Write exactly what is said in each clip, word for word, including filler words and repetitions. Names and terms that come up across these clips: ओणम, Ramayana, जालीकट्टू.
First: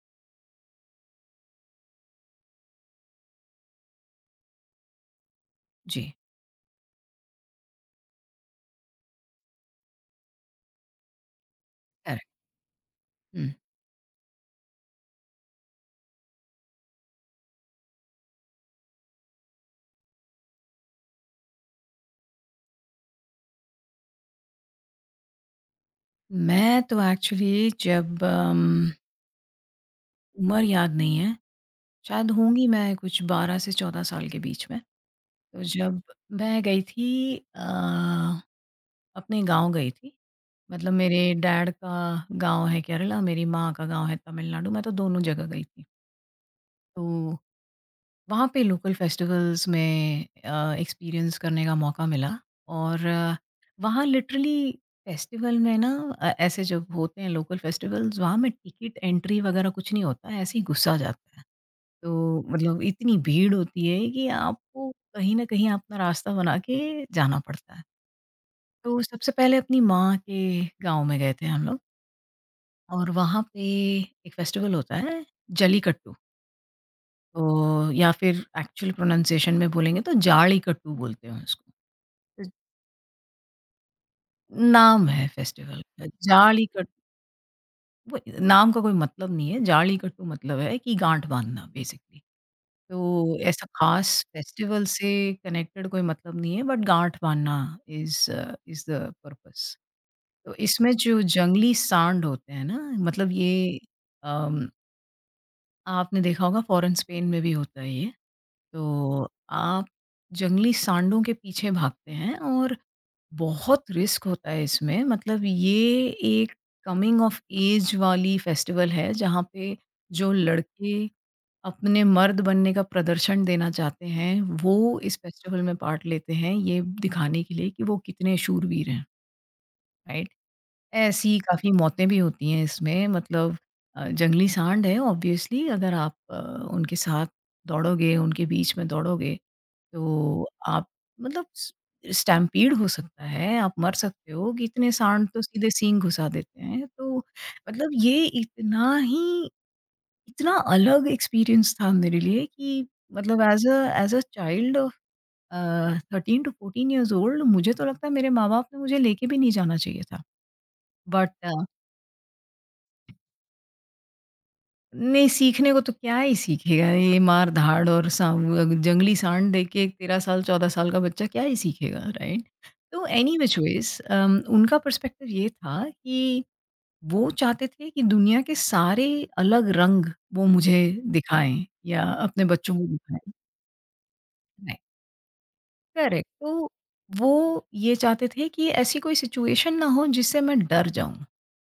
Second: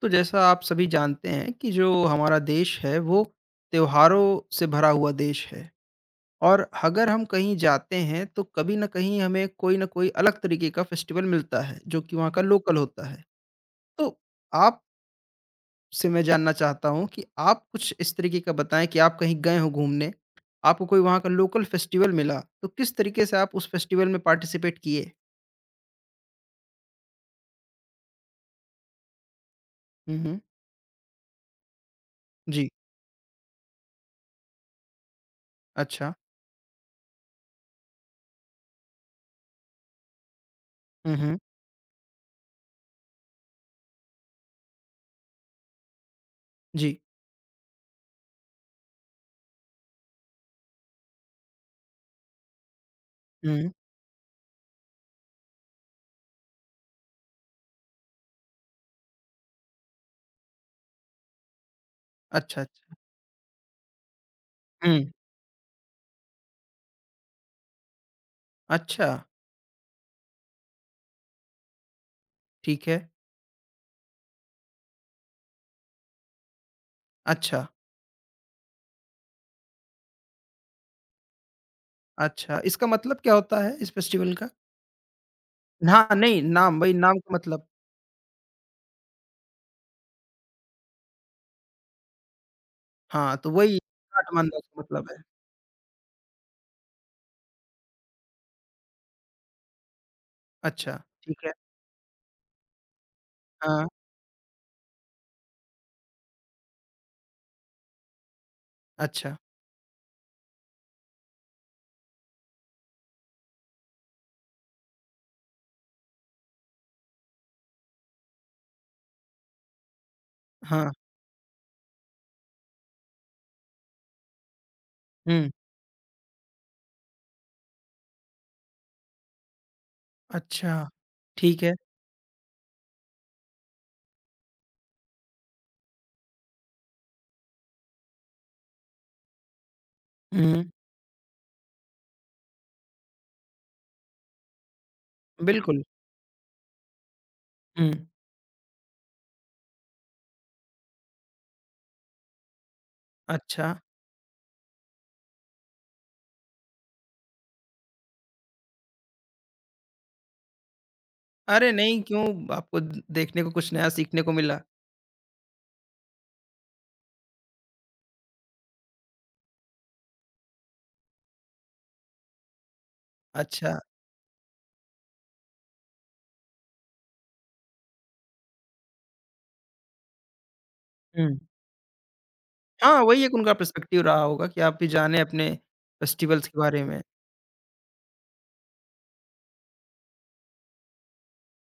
तो जैसा आप सभी जानते हैं कि जो हमारा देश है वो त्योहारों से भरा हुआ देश है। जी। और अगर हम कहीं जाते हैं तो कभी ना कहीं हमें कोई ना कोई अलग तरीके का फेस्टिवल मिलता है जो कि वहाँ करेक्ट। का लोकल होता है। हुँ। तो आप से मैं जानना चाहता हूँ कि आप कुछ इस तरीके का बताएं कि आप कहीं गए हो घूमने, आपको कोई वहाँ का लोकल फेस्टिवल मिला तो किस तरीके से आप उस फेस्टिवल में पार्टिसिपेट किए। मैं तो एक्चुअली जब अम, हम्म। उम्र याद नहीं है, शायद होंगी जी। मैं कुछ बारह से चौदह साल के बीच में। तो जब अच्छा। मैं गई थी अ, अपने गाँव गई थी। मतलब मेरे हम्म। डैड का गाँव है केरला, मेरी माँ का गाँव है तमिलनाडु, मैं तो दोनों जगह गई थी। जी। तो वहाँ पे लोकल फेस्टिवल्स में एक्सपीरियंस करने का मौका मिला और अ, हम्म। वहाँ लिटरली फेस्टिवल में ना, अ, ऐसे जब होते हैं लोकल फेस्टिवल्स वहाँ में टिकट एंट्री वगैरह कुछ नहीं होता है, ऐसे ही घुसा जाता है। तो अच्छा, मतलब अच्छा। इतनी भीड़ होती है कि आपको हम्म। कहीं ना कहीं अपना रास्ता बना के जाना पड़ता है। तो अच्छा। सबसे पहले अपनी माँ के गांव में गए थे हम लोग ठीक है। और वहाँ पे एक फेस्टिवल होता है, जलीकट्टू। अच्छा, तो या फिर एक्चुअल प्रोनंसिएशन में बोलेंगे तो जालीकट्टू बोलते हैं उसको। अ, अच्छा, इसका मतलब क्या होता है इस फेस्टिवल का? नाम है फेस्टिवल का हाँ, नहीं, नाम जालीकट। वही, नाम का मतलब। वो नाम का कोई मतलब नहीं है, जालीकट्टू मतलब है कि गाँठ बाँधना बेसिकली। हाँ, तो तो ऐसा वही ख़ास काठमांडू का फेस्टिवल मतलब से है। कनेक्टेड कोई मतलब नहीं है, बट गाँठ बाँधना इज़ इज़ द पर्पस। तो इसमें अच्छा, जो ठीक है। जंगली सांड होते हैं ना, मतलब ये हाँ, अम, आपने देखा होगा, फ़ॉरेन, स्पेन में भी होता है ये। तो अच्छा, आप जंगली सांडों के पीछे भागते हैं और बहुत रिस्क होता है इसमें। मतलब ये एक कमिंग ऑफ एज वाली फेस्टिवल है जहाँ पे जो हाँ, लड़के अपने मर्द बनने का प्रदर्शन देना चाहते हैं वो इस हुँ, फेस्टिवल में पार्ट लेते हैं, ये दिखाने के लिए कि वो कितने शूरवीर हैं, राइट? अच्छा, ऐसी ठीक काफ़ी है। मौतें भी होती हैं इसमें। मतलब अ, जंगली सांड है ऑब्वियसली, अगर आप अ, उनके साथ दौड़ोगे, उनके बीच में दौड़ोगे, तो हुँ, आप मतलब स स्टैम्पीड हो सकता है, आप मर सकते हो कि इतने सांड तो सीधे बिल्कुल, सींग घुसा देते हैं। तो हुँ, मतलब ये इतना ही, इतना अलग एक्सपीरियंस था मेरे लिए कि मतलब ऐज़ अच्छा। Uh as a child of a, thirteen to fourteen years old, मुझे तो लगता है मेरे माँ-बाप ने मुझे लेके भी नहीं जाना चाहिए था। बट अरे नहीं, क्यों, आपको द देखने को कुछ नया सीखने को मिला। नहीं, सीखने को तो क्या ही सीखेगा? ये मार-धाड़ और साव अ, जंगली साँड़ देख के तेरह साल, चौदह साल का बच्चा क्या ही सीखेगा, राइट? तो एनी व्हिच अच्छा, वेज़ अम, उनका पर्सपेक्टिव ये था कि वो चाहते थे कि दुनिया के सारे अलग रंग वो मुझे हुँ, दिखाएँ, या अपने बच्चों को हाँ, वही दिखाएँ, एक उनका पर्सपेक्टिव रहा होगा कि आप राइट? भी जानें अपने करेक्ट। फेस्टिवल्स के तो बारे में। वो ये चाहते थे कि ऐसी कोई सिचुएशन ना हो जिससे मैं डर जाऊँ।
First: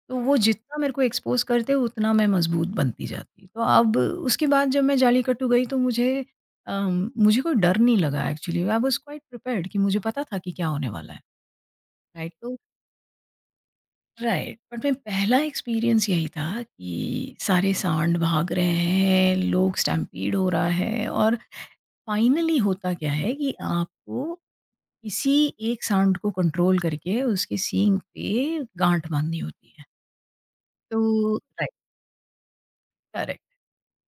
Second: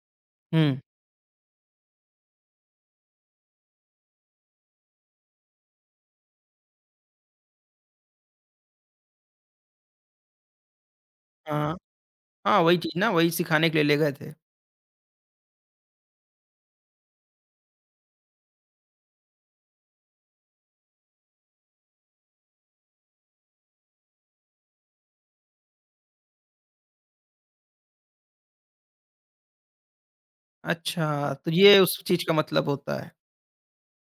तो वो जितना हुँ, मेरे को एक्सपोज़ करते, उतना मैं मज़बूत बनती जाती। तो अब उसके बाद जब मैं जालीकट्टू गई तो मुझे अम, मुझे कोई डर नहीं लगा। Actually I was quite prepared, कि मुझे पता था कि क्या होने वाला है, हाँ, राइट? तो हाँ, वही चीज़ ना, वही सिखाने के लिए ले गए थे। राइट, बट मैं पहला एक्सपीरियंस यही था कि सारे सांड भाग रहे हैं, लोग स्टैम्पीड हो रहा है, और फाइनली होता क्या है कि आपको किसी एक सांड को कंट्रोल करके उसके सींग पे गाँठ बाँधनी होती है। अच्छा, तो तो राइट, ये उस चीज़ का मतलब होता है। करेक्ट।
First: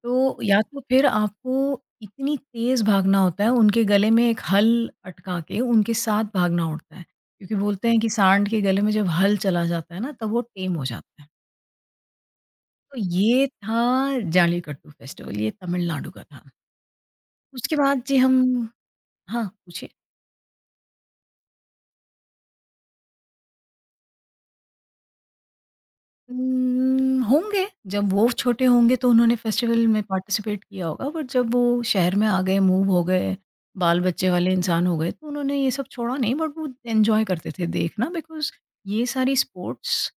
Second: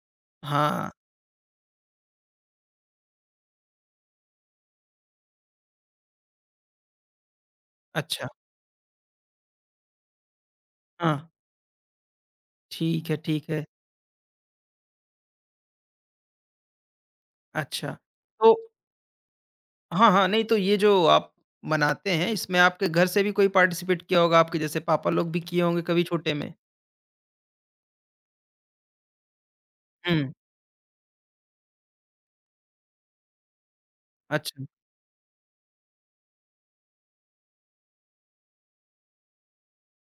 तो या तो हाँ, फिर आपको इतनी तेज़ भागना होता है, उनके गले में एक हल अटका के उनके साथ भागना होता है। क्योंकि बोलते हैं कि अच्छा, सांड के गले में जब हल चला जाता है ना, तब वो टेम हो हाँ, जाता है। तो ठीक है, ये ठीक है। था जालीकट्टू फेस्टिवल, ये तमिलनाडु का था। उसके अच्छा, बाद जी, हम तो हाँ, पूछिए। हाँ, हाँ, नहीं तो ये जो आप मनाते हैं, इसमें आपके घर से भी कोई पार्टिसिपेट किया होगा, आपके जैसे पापा लोग भी किए होंगे कभी छोटे में? उम्म, होंगे जब वो छोटे होंगे तो उन्होंने फेस्टिवल में हुँ, पार्टिसिपेट किया होगा, बट जब वो शहर में आ गए, मूव हो गए, बाल बच्चे वाले अच्छा, इंसान हो गए, तो उन्होंने ये सब छोड़ा नहीं, बट वो एंजॉय करते थे देखना, बिकॉज ये सारी स्पोर्ट्स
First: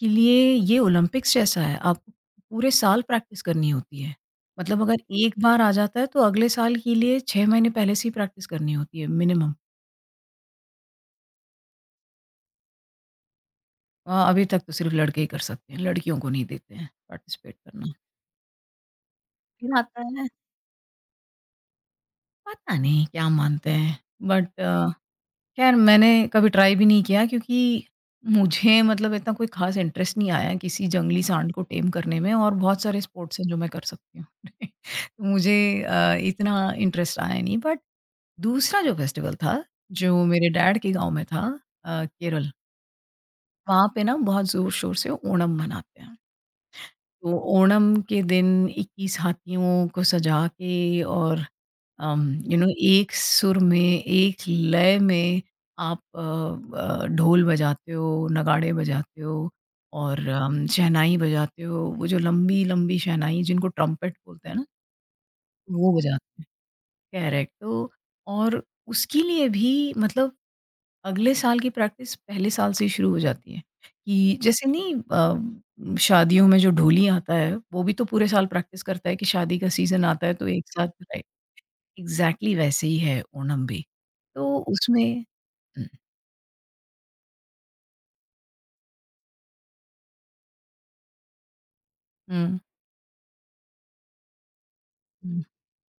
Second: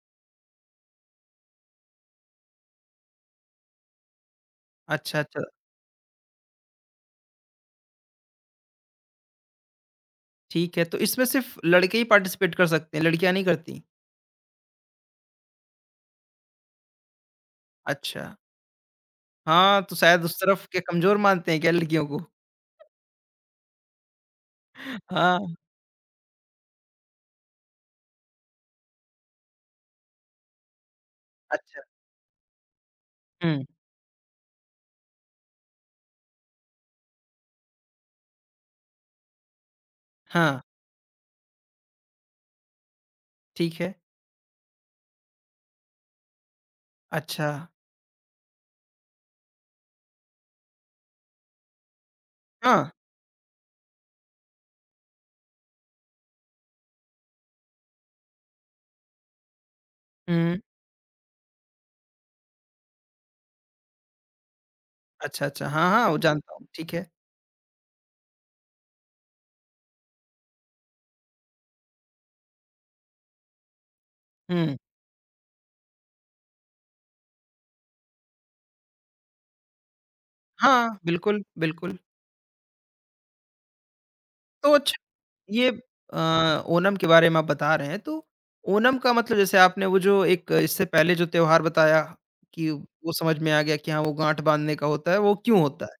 के लिए, ये ओलंपिक्स जैसा है, आपको पूरे साल प्रैक्टिस करनी होती है। मतलब अगर अच्छा, एक अच्छा, बार आ जाता है तो अगले साल के लिए छः महीने पहले से ही प्रैक्टिस करनी होती है मिनिमम। ठीक है, तो इसमें सिर्फ़ लड़के ही पार्टिसिपेट कर सकते हैं, लड़कियाँ नहीं करतीं? अभी तक तो सिर्फ लड़के ही कर सकते हैं, लड़कियों को नहीं देते हैं पार्टिसिपेट करना। अच्छा, फिर हाँ, तो आता शायद है, उस तरफ के कमज़ोर मानते हैं क्या लड़कियों को? पता नहीं क्या मानते हैं, बट अ, हाँ, खैर मैंने कभी ट्राई भी नहीं किया क्योंकि मुझे मतलब इतना कोई ख़ास इंटरेस्ट नहीं आया किसी जंगली सांड को अच्छा, टेम करने में, और बहुत सारे स्पोर्ट्स हैं जो हुँ, मैं कर सकती हूँ। तो मुझे अ, इतना इंटरेस्ट आया नहीं, बट दूसरा जो फेस्टिवल था, जो मेरे हाँ, डैड के गाँव में था, अ, केरल, ठीक वहाँ है, पे ना बहुत ज़ोर-शोर से ओणम मनाते हैं। तो अच्छा, ओणम के दिन इक्कीस हाथियों को सजा के और यू नो हाँ, एक सुर में एक लय में आप अ, अ, ढोल बजाते हो, नगाड़े बजाते हो, और हुँ। अम, शहनाई बजाते हो, वो जो लंबी लंबी शहनाई जिनको ट्रम्पेट बोलते हैं ना, अच्छा, अच्छा। हाँ, वो हाँ, वो बजाते हैं। जानता हूँ। ठीक है। कैरेक्ट। तो और उसके लिए भी मतलब अगले साल की प्रैक्टिस पहले साल से ही शुरू हो जाती है। कि जैसे हुँ। नहीं अ, शादियों में जो ढोली आता है वो भी तो पूरे साल प्रैक्टिस करता है कि शादी का सीजन आता है तो एक साथ, हाँ, बिल्कुल, बिल्कुल। एग्ज़ैक्टली वैसे ही है ओणम भी। तो तो अच्छा, उसमें ये हुँ, अ, ओणम के बारे में आप बता रहे हैं, तो ओणम का मतलब जैसे आपने वो जो एक इससे पहले जो त्योहार बताया हुँ। कि वो समझ में आ गया कि हाँ, वो गाँठ बाँधने का होता है, वो हुँ, क्यों होता है।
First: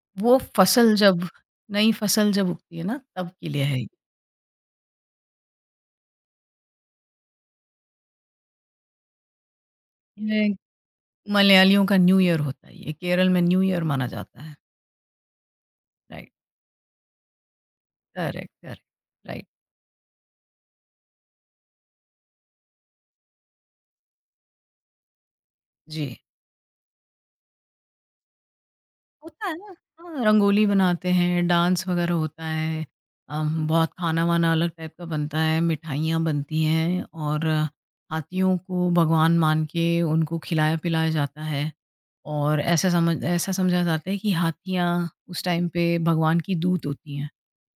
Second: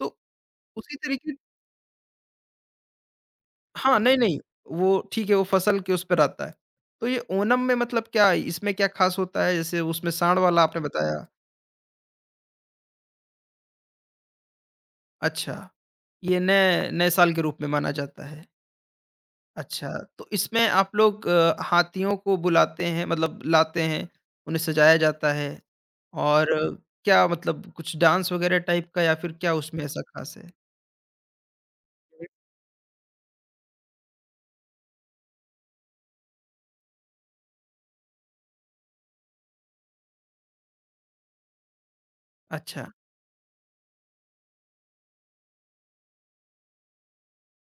तो वो फ़सल उसी जब, तरीके। नई फ़सल जब उगती है ना, तब के लिए है ये। हाँ, नहीं, नहीं, वो ठीक है, वो फसल के उस पर आता है। तो ये ओणम में मतलब क्या, इसमें क्या ख़ास होता है? जैसे उसमें साँड़ ये वाला आपने बताया। मलयालियों का न्यू ईयर होता है ये, केरल में न्यू ईयर माना जाता है। अच्छा, राइट। ये नए नए साल के रूप में माना जाता है। Correct, correct, right. अच्छा, तो इसमें आप लोग अ, हाथियों को बुलाते हैं, मतलब लाते हैं, उन्हें सजाया जाता है। जी। और अ, क्या मतलब कुछ डांस वगैरह टाइप का या फिर होता है क्या ना। उसमें ऐसा हाँ, ख़ास है? रंगोली बनाते हैं, डांस वगैरह हुँ। होता है। अम, बहुत खाना-वाना अलग टाइप का बनता है, मिठाइयाँ बनती हैं, और हाथियों को भगवान मान के उनको खिलाया-पिलाया जाता है। और ऐसा अच्छा, समझ ऐसा समझा जाता है कि हाथियाँ उस टाइम पे भगवान की दूत होती हैं,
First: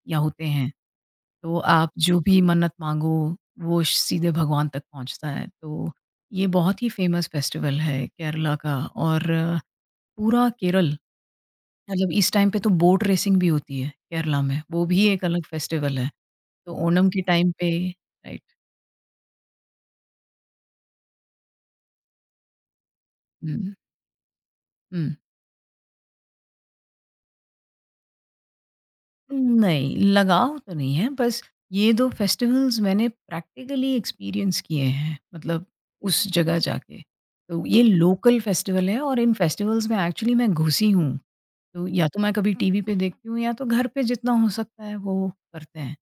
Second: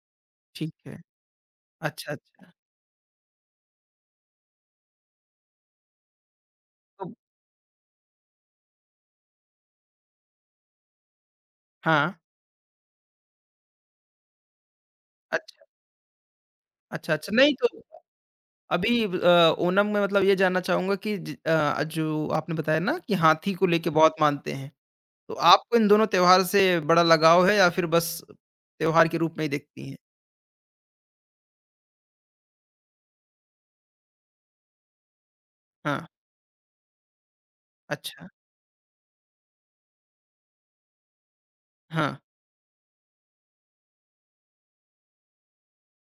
या होते हैं। ठीक है। तो आप अच्छा, जो भी अच्छा, मन्नत माँगो, वो श- सीधे भगवान तक पहुँचता है। तो ये बहुत ही तो फ़ेमस फेस्टिवल है केरला का, और पूरा केरल, मतलब हाँ, इस टाइम पे तो बोट रेसिंग भी होती है केरला में, वो भी एक अलग अच्छा, फेस्टिवल है। तो ओणम अच्छा, के अच्छा, टाइम नहीं तो पे राइट। अभी अ, ओणम में मतलब ये जानना चाहूँगा कि ज अ, जो आपने बताया ना कि हाथी को हुँ, लेके बहुत मानते हैं, हुँ। तो आपको इन दोनों त्योहार से बड़ा लगाव है या फिर बस त्योहार के रूप में ही देखती नहीं, हैं? लगाव तो नहीं है, बस ये दो फेस्टिवल्स मैंने प्रैक्टिकली एक्सपीरियंस किए हैं, मतलब हाँ, उस जगह जाके। तो ये अच्छा, लोकल फेस्टिवल है और इन फेस्टिवल्स में एक्चुअली मैं घुसी हूँ। तो या हाँ, तो मैं कभी टीवी पे देखती हूँ, या तो घर पे जितना हो सकता है वो करते हैं।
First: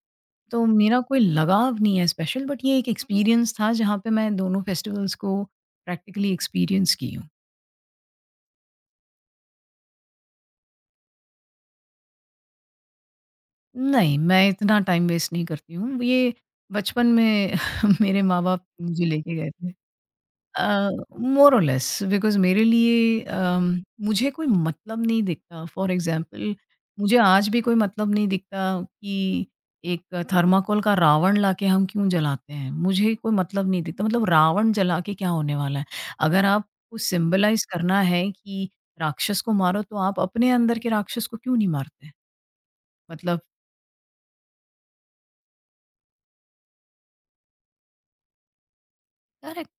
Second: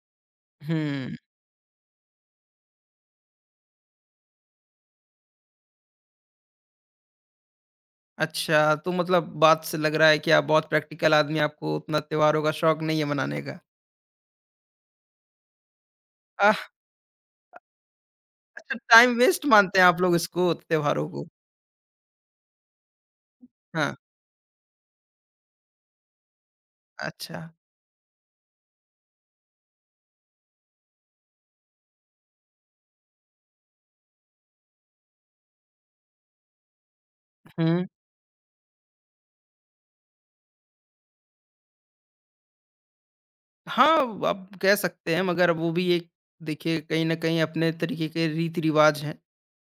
तो मेरा हुँ। कोई लगाव नहीं है स्पेशल, बट ये एक एक्सपीरियंस था जहाँ पे मैं दोनों फेस्टिवल्स को प्रैक्टिकली एक्सपीरियंस की हूँ। अच्छा, तो मतलब बात से लग रहा है कि आप बहुत प्रैक्टिकल आदमी, आपको उतना त्योहारों का शौक नहीं है मनाने का। नहीं, मैं इतना टाइम वेस्ट नहीं करती हूँ। ये आह! बचपन में मेरे माँ-बाप अच्छा, मुझे टाइम लेके वेस्ट गए थे। मानते हैं आप लोग इसको, त्योहारों को। मोर और लेस, बिकॉज़ मेरे लिए अम, हाँ, मुझे कोई मतलब नहीं दिखता। फॉर एग्ज़ाम्पल, मुझे अच्छा। आज भी कोई मतलब नहीं दिखता कि एक थर्माकोल का रावण लाके हम क्यों जलाते हैं? मुझे कोई मतलब नहीं दिखता, मतलब रावण जला के क्या होने वाला है? अगर आपको सिम्बलाइज़ हुँ। करना है कि राक्षस को मारो, तो आप अपने अंदर के राक्षस को क्यों नहीं मारते? मतलब हाँ, आप कह सकते हैं मगर वो भी एक, देखिए कहीं न कहीं अपने तरीके के रीति-रिवाज हैं, करेक्ट।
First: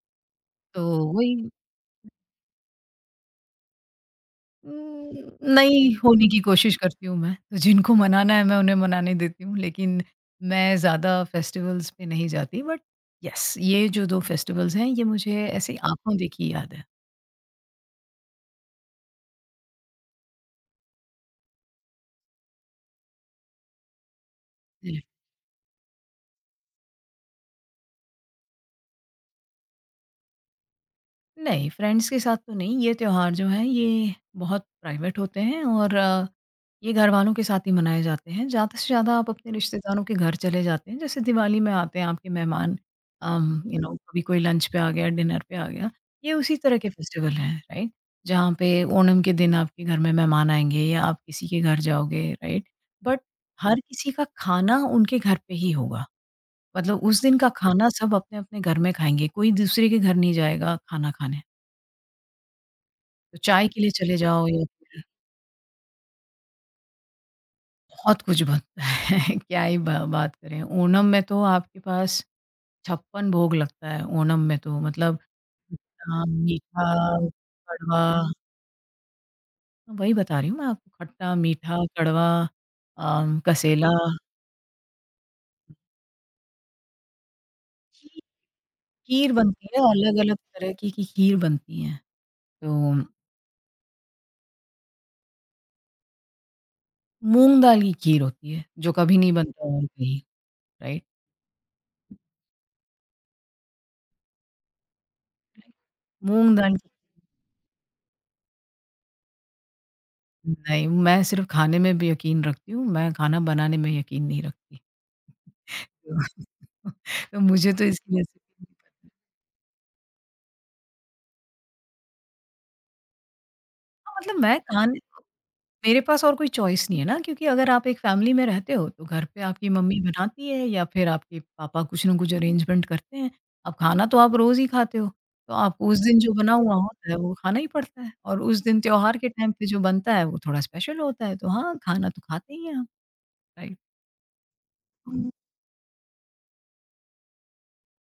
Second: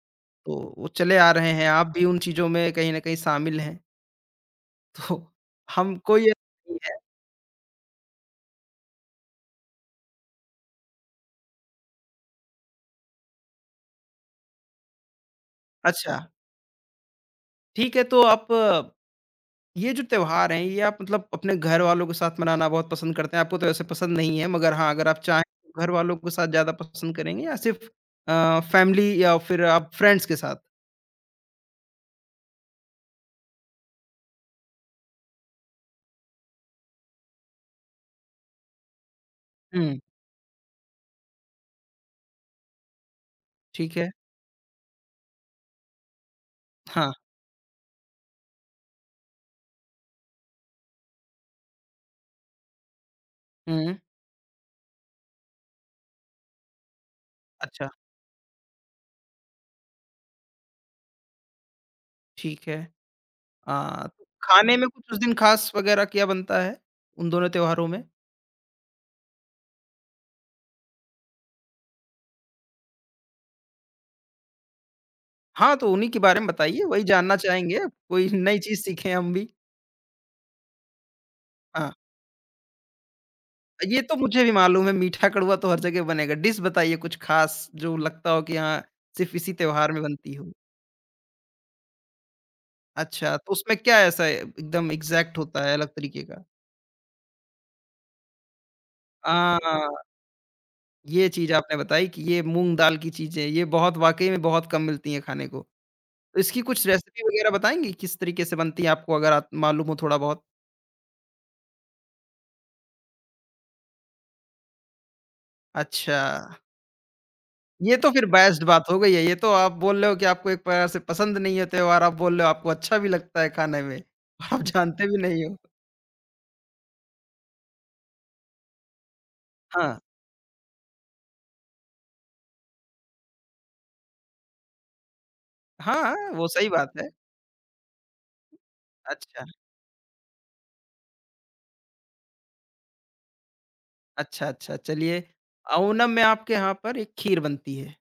तो तो वो चले आ वही रहे हैं, आप भी उन चीज़ों में कहीं न कहीं शामिल हैं, तो उम, नहीं हमको होने ये की कोशिश नहीं है। करती हूँ मैं, तो जिनको मनाना है मैं उन्हें मनाने देती हूँ, लेकिन मैं ज़्यादा फेस्टिवल्स पे नहीं जाती, बट येस, ये जो दो फेस्टिवल्स हैं ये मुझे ऐसे अच्छा, आँखों देखी याद है। ठीक है तो आप, ये जो त्योहार हैं, ये आप मतलब अपने घर वालों के साथ मनाना बहुत पसंद करते हैं। आपको तो वैसे पसंद नहीं है, मगर हाँ, जी। अगर आप चाहें तो घर वालों के साथ ज़्यादा पसंद करेंगे या सिर्फ़ अ, फैमिली या फिर आप फ्रेंड्स के साथ? नहीं, फ्रेंड्स के साथ तो नहीं, ये त्योहार जो हैं ये बहुत प्राइवेट होते हैं, और अ, ये घरवालों के साथ ही मनाए जाते हैं। ज़्यादा से ज़्यादा आप अपने हुँ। रिश्तेदारों के घर चले जाते हैं, जैसे दिवाली में आते हैं आपके मेहमान, अम, यू नो ठीक है। कभी कोई लंच पे आ गया, डिनर पे आ गया। ये उसी तरह के हाँ। फेस्टिवल हैं, राइट? जहाँ पे ओणम के दिन आपके घर में मेहमान आएँगे या आप किसी के घर जाओगे, राइट? बट हर हुँ। किसी का खाना उनके घर पे ही होगा। मतलब उस दिन का अच्छा, खाना सब अपने-अपने घर में खाएँगे, कोई दूसरे के घर नहीं जाएगा खाना खाने। ठीक है। तो चाय के लिए अ, चले तो जाओ या खाने में फिर कुछ उस दिन ख़ास वग़ैरह क्या बनता है, उन दोनों त्योहारों में? बहुत कुछ बनता है। क्या ही ब बात करें। ओणम में तो आपके पास छप्पन भोग लगता है ओणम में तो, मतलब हाँ, तो उन्हीं के खट्टा, बारे में बताइए, वही मीठा, जानना चाहेंगे। कड़वा, कोई नई चीज़ सीखें हम भी। वही बता रही हूँ मैं आपको, खट्टा, मीठा, हाँ। कड़वा, अम, कसेला, ये तो मुझे भी मालूम है, मीठा कड़वा तो हर जगह बनेगा। डिश बताइए कुछ ख़ास जो खीर लगता हो कि हाँ, खीर सिर्फ़ इसी बनती है, त्योहार में बनती अलग-अलग हो? तरह की की खीर बनती है। तो अच्छा, तो उसमें क्या ऐसा है, एकदम एग्ज़ैक्ट होता है अलग तरीके का? मूँग दाल की खीर होती है, जो कभी नहीं अ, बनता और कहीं, राइट? ये चीज़ आपने बताई कि ये मूँग दाल की चीज़ें, ये बहुत वाक़ई में बहुत कम मिलती हैं खाने को। तो मूँग इसकी दाल कुछ रेसिपी वग़ैरह बताएँगी किस तरीके से बनती है आपको अगर आप मालूम हो थोड़ा बहुत? नहीं, मैं सिर्फ़ खाने में भी यकीन रखती हूँ, मैं खाना बनाने में यकीन नहीं रखती। अच्छा, तो मुझे तो ये तो इसकी फिर बेस्ट रेसिपी नहीं बात हो पता। गई है। ये तो आप बोल रहे हो कि आपको एक प्रकार से पसंद नहीं है त्योहार, आप बोल रहे हो आपको अच्छा भी लगता है खाने में। हाँ, मतलब मैं आप खाने जानते भी नहीं हो। मेरे पास और कोई चॉइस नहीं है ना, क्योंकि अगर आप एक फैमिली में रहते हो तो घर पे आपकी हाँ। मम्मी बनाती है या फिर आपके पापा कुछ ना कुछ अरेंजमेंट करते हैं। अब खाना तो आप रोज़ ही खाते हो, तो आपको उस हाँ, दिन जो वो बना सही हुआ बात है। होता है वो खाना ही पड़ता है, और उस दिन त्योहार के अच्छा, टाइम पे जो बनता है वो थोड़ा स्पेशल होता है, तो हाँ, खाना तो खाते ही हैं हम। अच्छा, अच्छा। चलिए, राइट। ओणम में आपके यहाँ पर एक खीर बनती है,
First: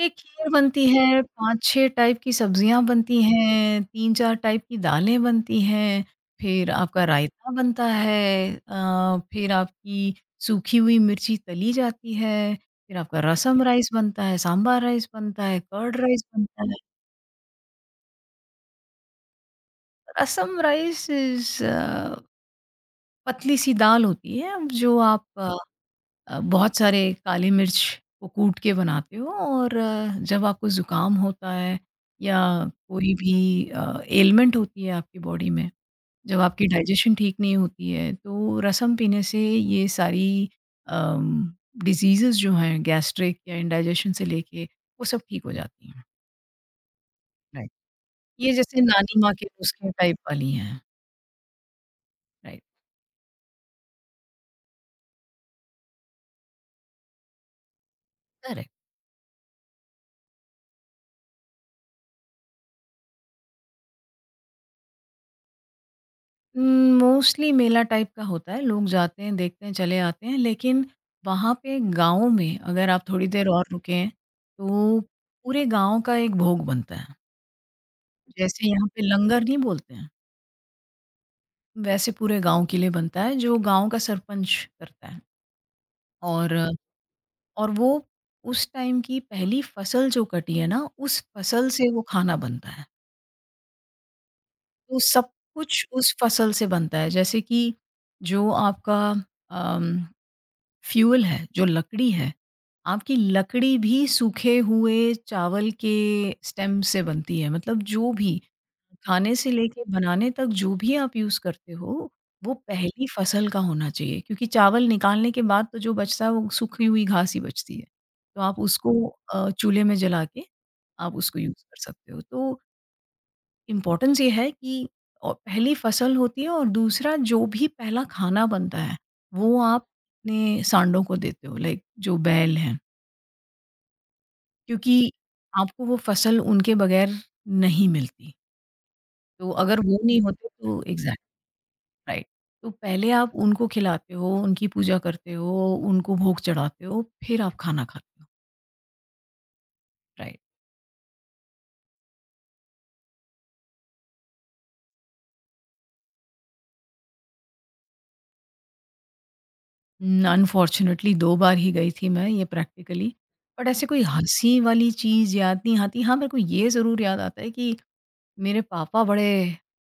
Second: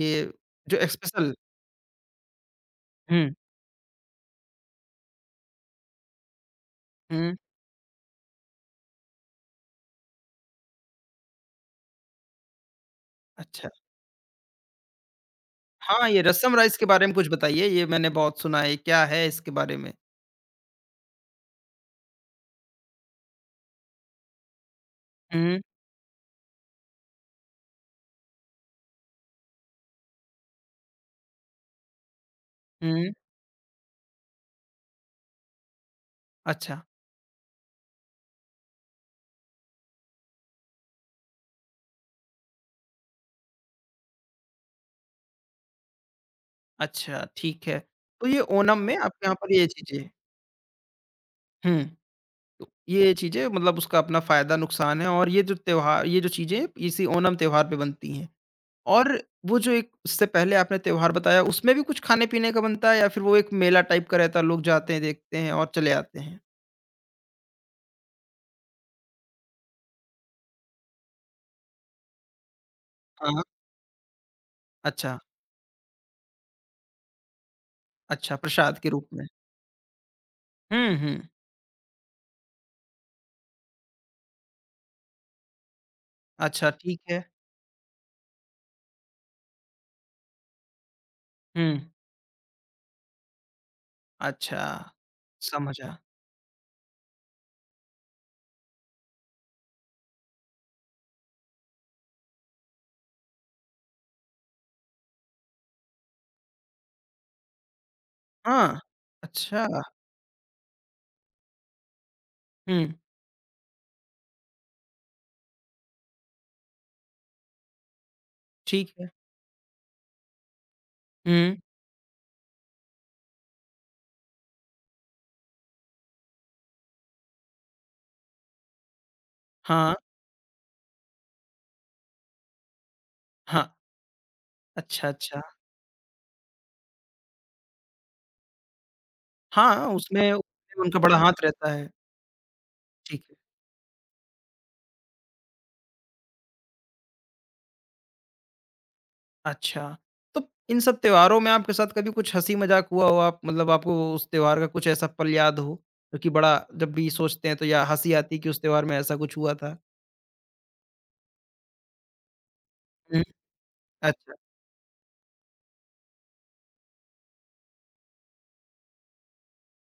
एक खीर बनती जो है, स्पेशल, पाँच छह टाइप की सब्जियाँ बनती हुँ, हैं, तीन चार टाइप की दालें बनती हैं, फिर आपका हुँ। रायता बनता है, अ, फिर आपकी सूखी हुई मिर्ची तली जाती है, फिर आपका रसम अच्छा। राइस बनता है, सांभर राइस बनता है, कर्ड हाँ, ये राइस रसम बनता राइस के है। बारे में कुछ बताइए, ये मैंने बहुत सुना है, ये क्या है इसके बारे में? रसम राइस इज़ अ, पतली-सी दाल होती है, जो आप हुँ, अ, बहुत सारे काली मिर्च को कूट के बनाते हो, और अ, जब आपको ज़ुकाम होता है, या हुँ। कोई भी अ, एलिमेंट होती है आपकी बॉडी में, जब आपकी अच्छा, डाइजेशन ठीक नहीं होती है, तो रसम पीने से ये सारी अम, डिसीज़ेज़ जो हैं गैस्ट्रिक या इंडाइजेशन से लेके, वो सब ठीक हो जाती हैं। अच्छा, ठीक राइट। है। तो ये ये ओणम जैसे में नानी आपके माँ यहाँ के पर ये नुस्खे चीज़ें, टाइप वाली हैं। Hmm, right. तो ये चीज़ें मतलब उसका अपना फ़ायदा नुकसान है और ये जो त्योहार, ये जो चीज़ें इसी ओणम त्योहार पे बनती हैं। करेक्ट। और वो जो एक उससे पहले आपने त्योहार बताया, उसमें भी कुछ खाने-पीने का बनता है या फिर वो एक मेला टाइप का रहता है, लोग जाते हैं, देखते हैं और चले आते हैं? मोस्टली मेला टाइप का होता है, लोग जाते हैं, देखते हैं, चले आते हैं, लेकिन वहाँ पे गाँव में अगर आप थोड़ी हाँ, हाँ। देर और रुकें तो अच्छा, पूरे गाँव का एक भोग बनता है। अच्छा, जैसे प्रसाद यहाँ के पे रूप में। लंगर नहीं बोलते हैं, हुँ, हुँ। वैसे पूरे गाँव के लिए बनता है, जो गाँव का सरपंच करता है। अच्छा, और ठीक है। और वो उस टाइम की पहली फसल जो कटी है ना, उस हुँ, फसल से वो खाना बनता है। अच्छा, तो सब कुछ समझा। उस फसल से बनता है, जैसे कि जो आपका फ्यूल है, जो लकड़ी है, आपकी लकड़ी भी सूखे हुए चावल के स्टेम से बनती है। मतलब जो भी हाँ, खाने से अच्छा। लेके बनाने तक जो भी आप यूज़ करते हो, वो हुँ, पहली फसल का होना चाहिए, क्योंकि चावल निकालने के बाद तो जो बचता है वो सूखी हुई घास ही बचती है। तो आप उसको ठीक है। अ, चूल्हे में जला के, आप उसको हुँ, यूज़ कर सकते हो। तो इम्पोर्टेंस ये है कि औ पहली फसल होती है, और दूसरा जो भी पहला खाना बनता है, वो आप हाँ, अपने सांडों को देते हो, लाइक जो बैल हैं, हाँ। अच्छा, क्योंकि अच्छा। आपको वो फसल उनके बगैर नहीं मिलती। तो अगर हाँ, वो नहीं उसमें होते तो उसमें उनका बड़ा एग्ज़ैक्ट हाथ रहता है। राइट। तो पहले ठीक आप है। उनको खिलाते हो, उनकी पूजा करते हो, उनको भोग चढ़ाते हो, फिर आप खाना खाते हो। अच्छा, तो राइट। इन सब त्योहारों में आपके साथ कभी कुछ हँसी-मज़ाक हुआ हो, आप मतलब आपको उस त्योहार का कुछ ऐसा पल याद हो, जो कि बड़ा जब भी सोचते हैं तो या हँसी आती है कि उस त्योहार में ऐसा कुछ हुआ था? न अनफॉर्च्युनेटली दो बार ही गई थी मैं ये प्रैक्टिकली। हुँ। बट ऐसे कोई अच्छा, हँसी वाली चीज़ याद नहीं आती। हाँ, मेरे को ये ज़रूर याद आता है कि मेरे पापा बड़े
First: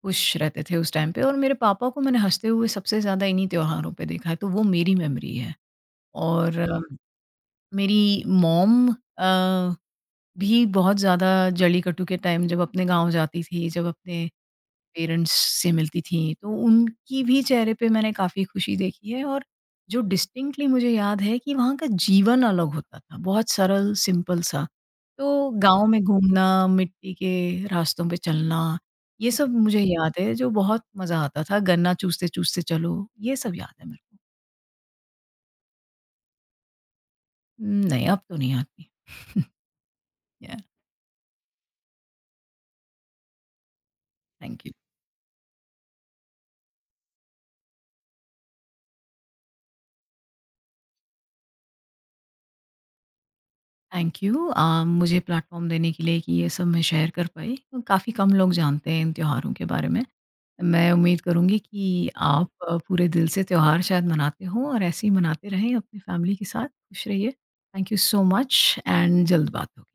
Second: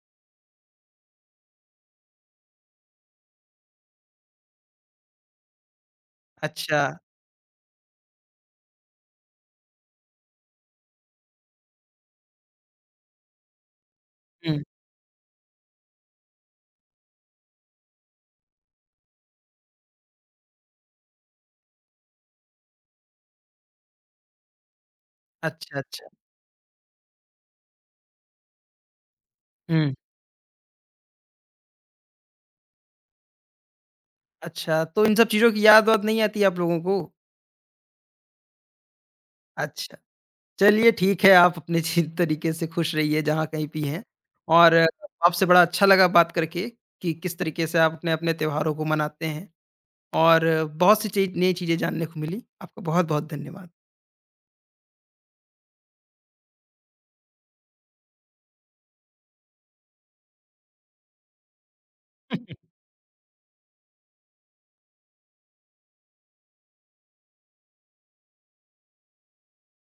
खुश रहते थे उस टाइम पे, और मेरे पापा को मैंने हँसते हुए सबसे ज़्यादा इन्हीं त्योहारों पे देखा है, तो वो मेरी मेमोरी है। और अच्छा। अ, मेरी मॉम अ, भी बहुत ज़्यादा जल्लीकट्टू के टाइम जब अपने गाँव जाती थी, जब अपने हुँ। पेरेंट्स से मिलती थीं, तो उनकी भी चेहरे पे मैंने काफ़ी खुशी देखी है। और जो डिस्टिंक्टली मुझे याद है कि वहाँ का जीवन अलग होता था, बहुत सरल, सिंपल सा। तो अच्छा, गाँव में अच्छा। घूमना, मिट्टी के रास्तों पे चलना, ये सब मुझे हुँ। याद है, जो बहुत मज़ा आता था, गन्ना चूसते-चूसते चलो, ये सब याद है मेरे को। अच्छा, तो इन सब चीज़ों की याद-वाद नहीं आती आप लोगों को? नहीं, अब तो नहीं आती। अच्छा, या चलिए ठीक है आप अपने जी तरीके से खुश रहिए जहाँ कहीं भी हैं। Thank you. और आपसे बड़ा अच्छा लगा बात करके कि किस तरीके से आप अपने-अपने त्योहारों को मनाते हैं। और बहुत सी चीज़, नई चीज़ें जानने को मिली। आपका बहुत-बहुत धन्यवाद। थैंक यू अ, मुझे प्लेटफ़ॉर्म देने के लिए कि ये सब मैं शेयर कर पाई। काफ़ी कम लोग जानते हैं इन त्योहारों के बारे में। मैं उम्मीद करूँगी कि आप अ, पूरे दिल से त्योहार शायद मनाते हों और ऐसे ही मनाते रहें अपनी फैमिली के साथ। खुश रहिए। Thank you so much and जल्द बात होगी।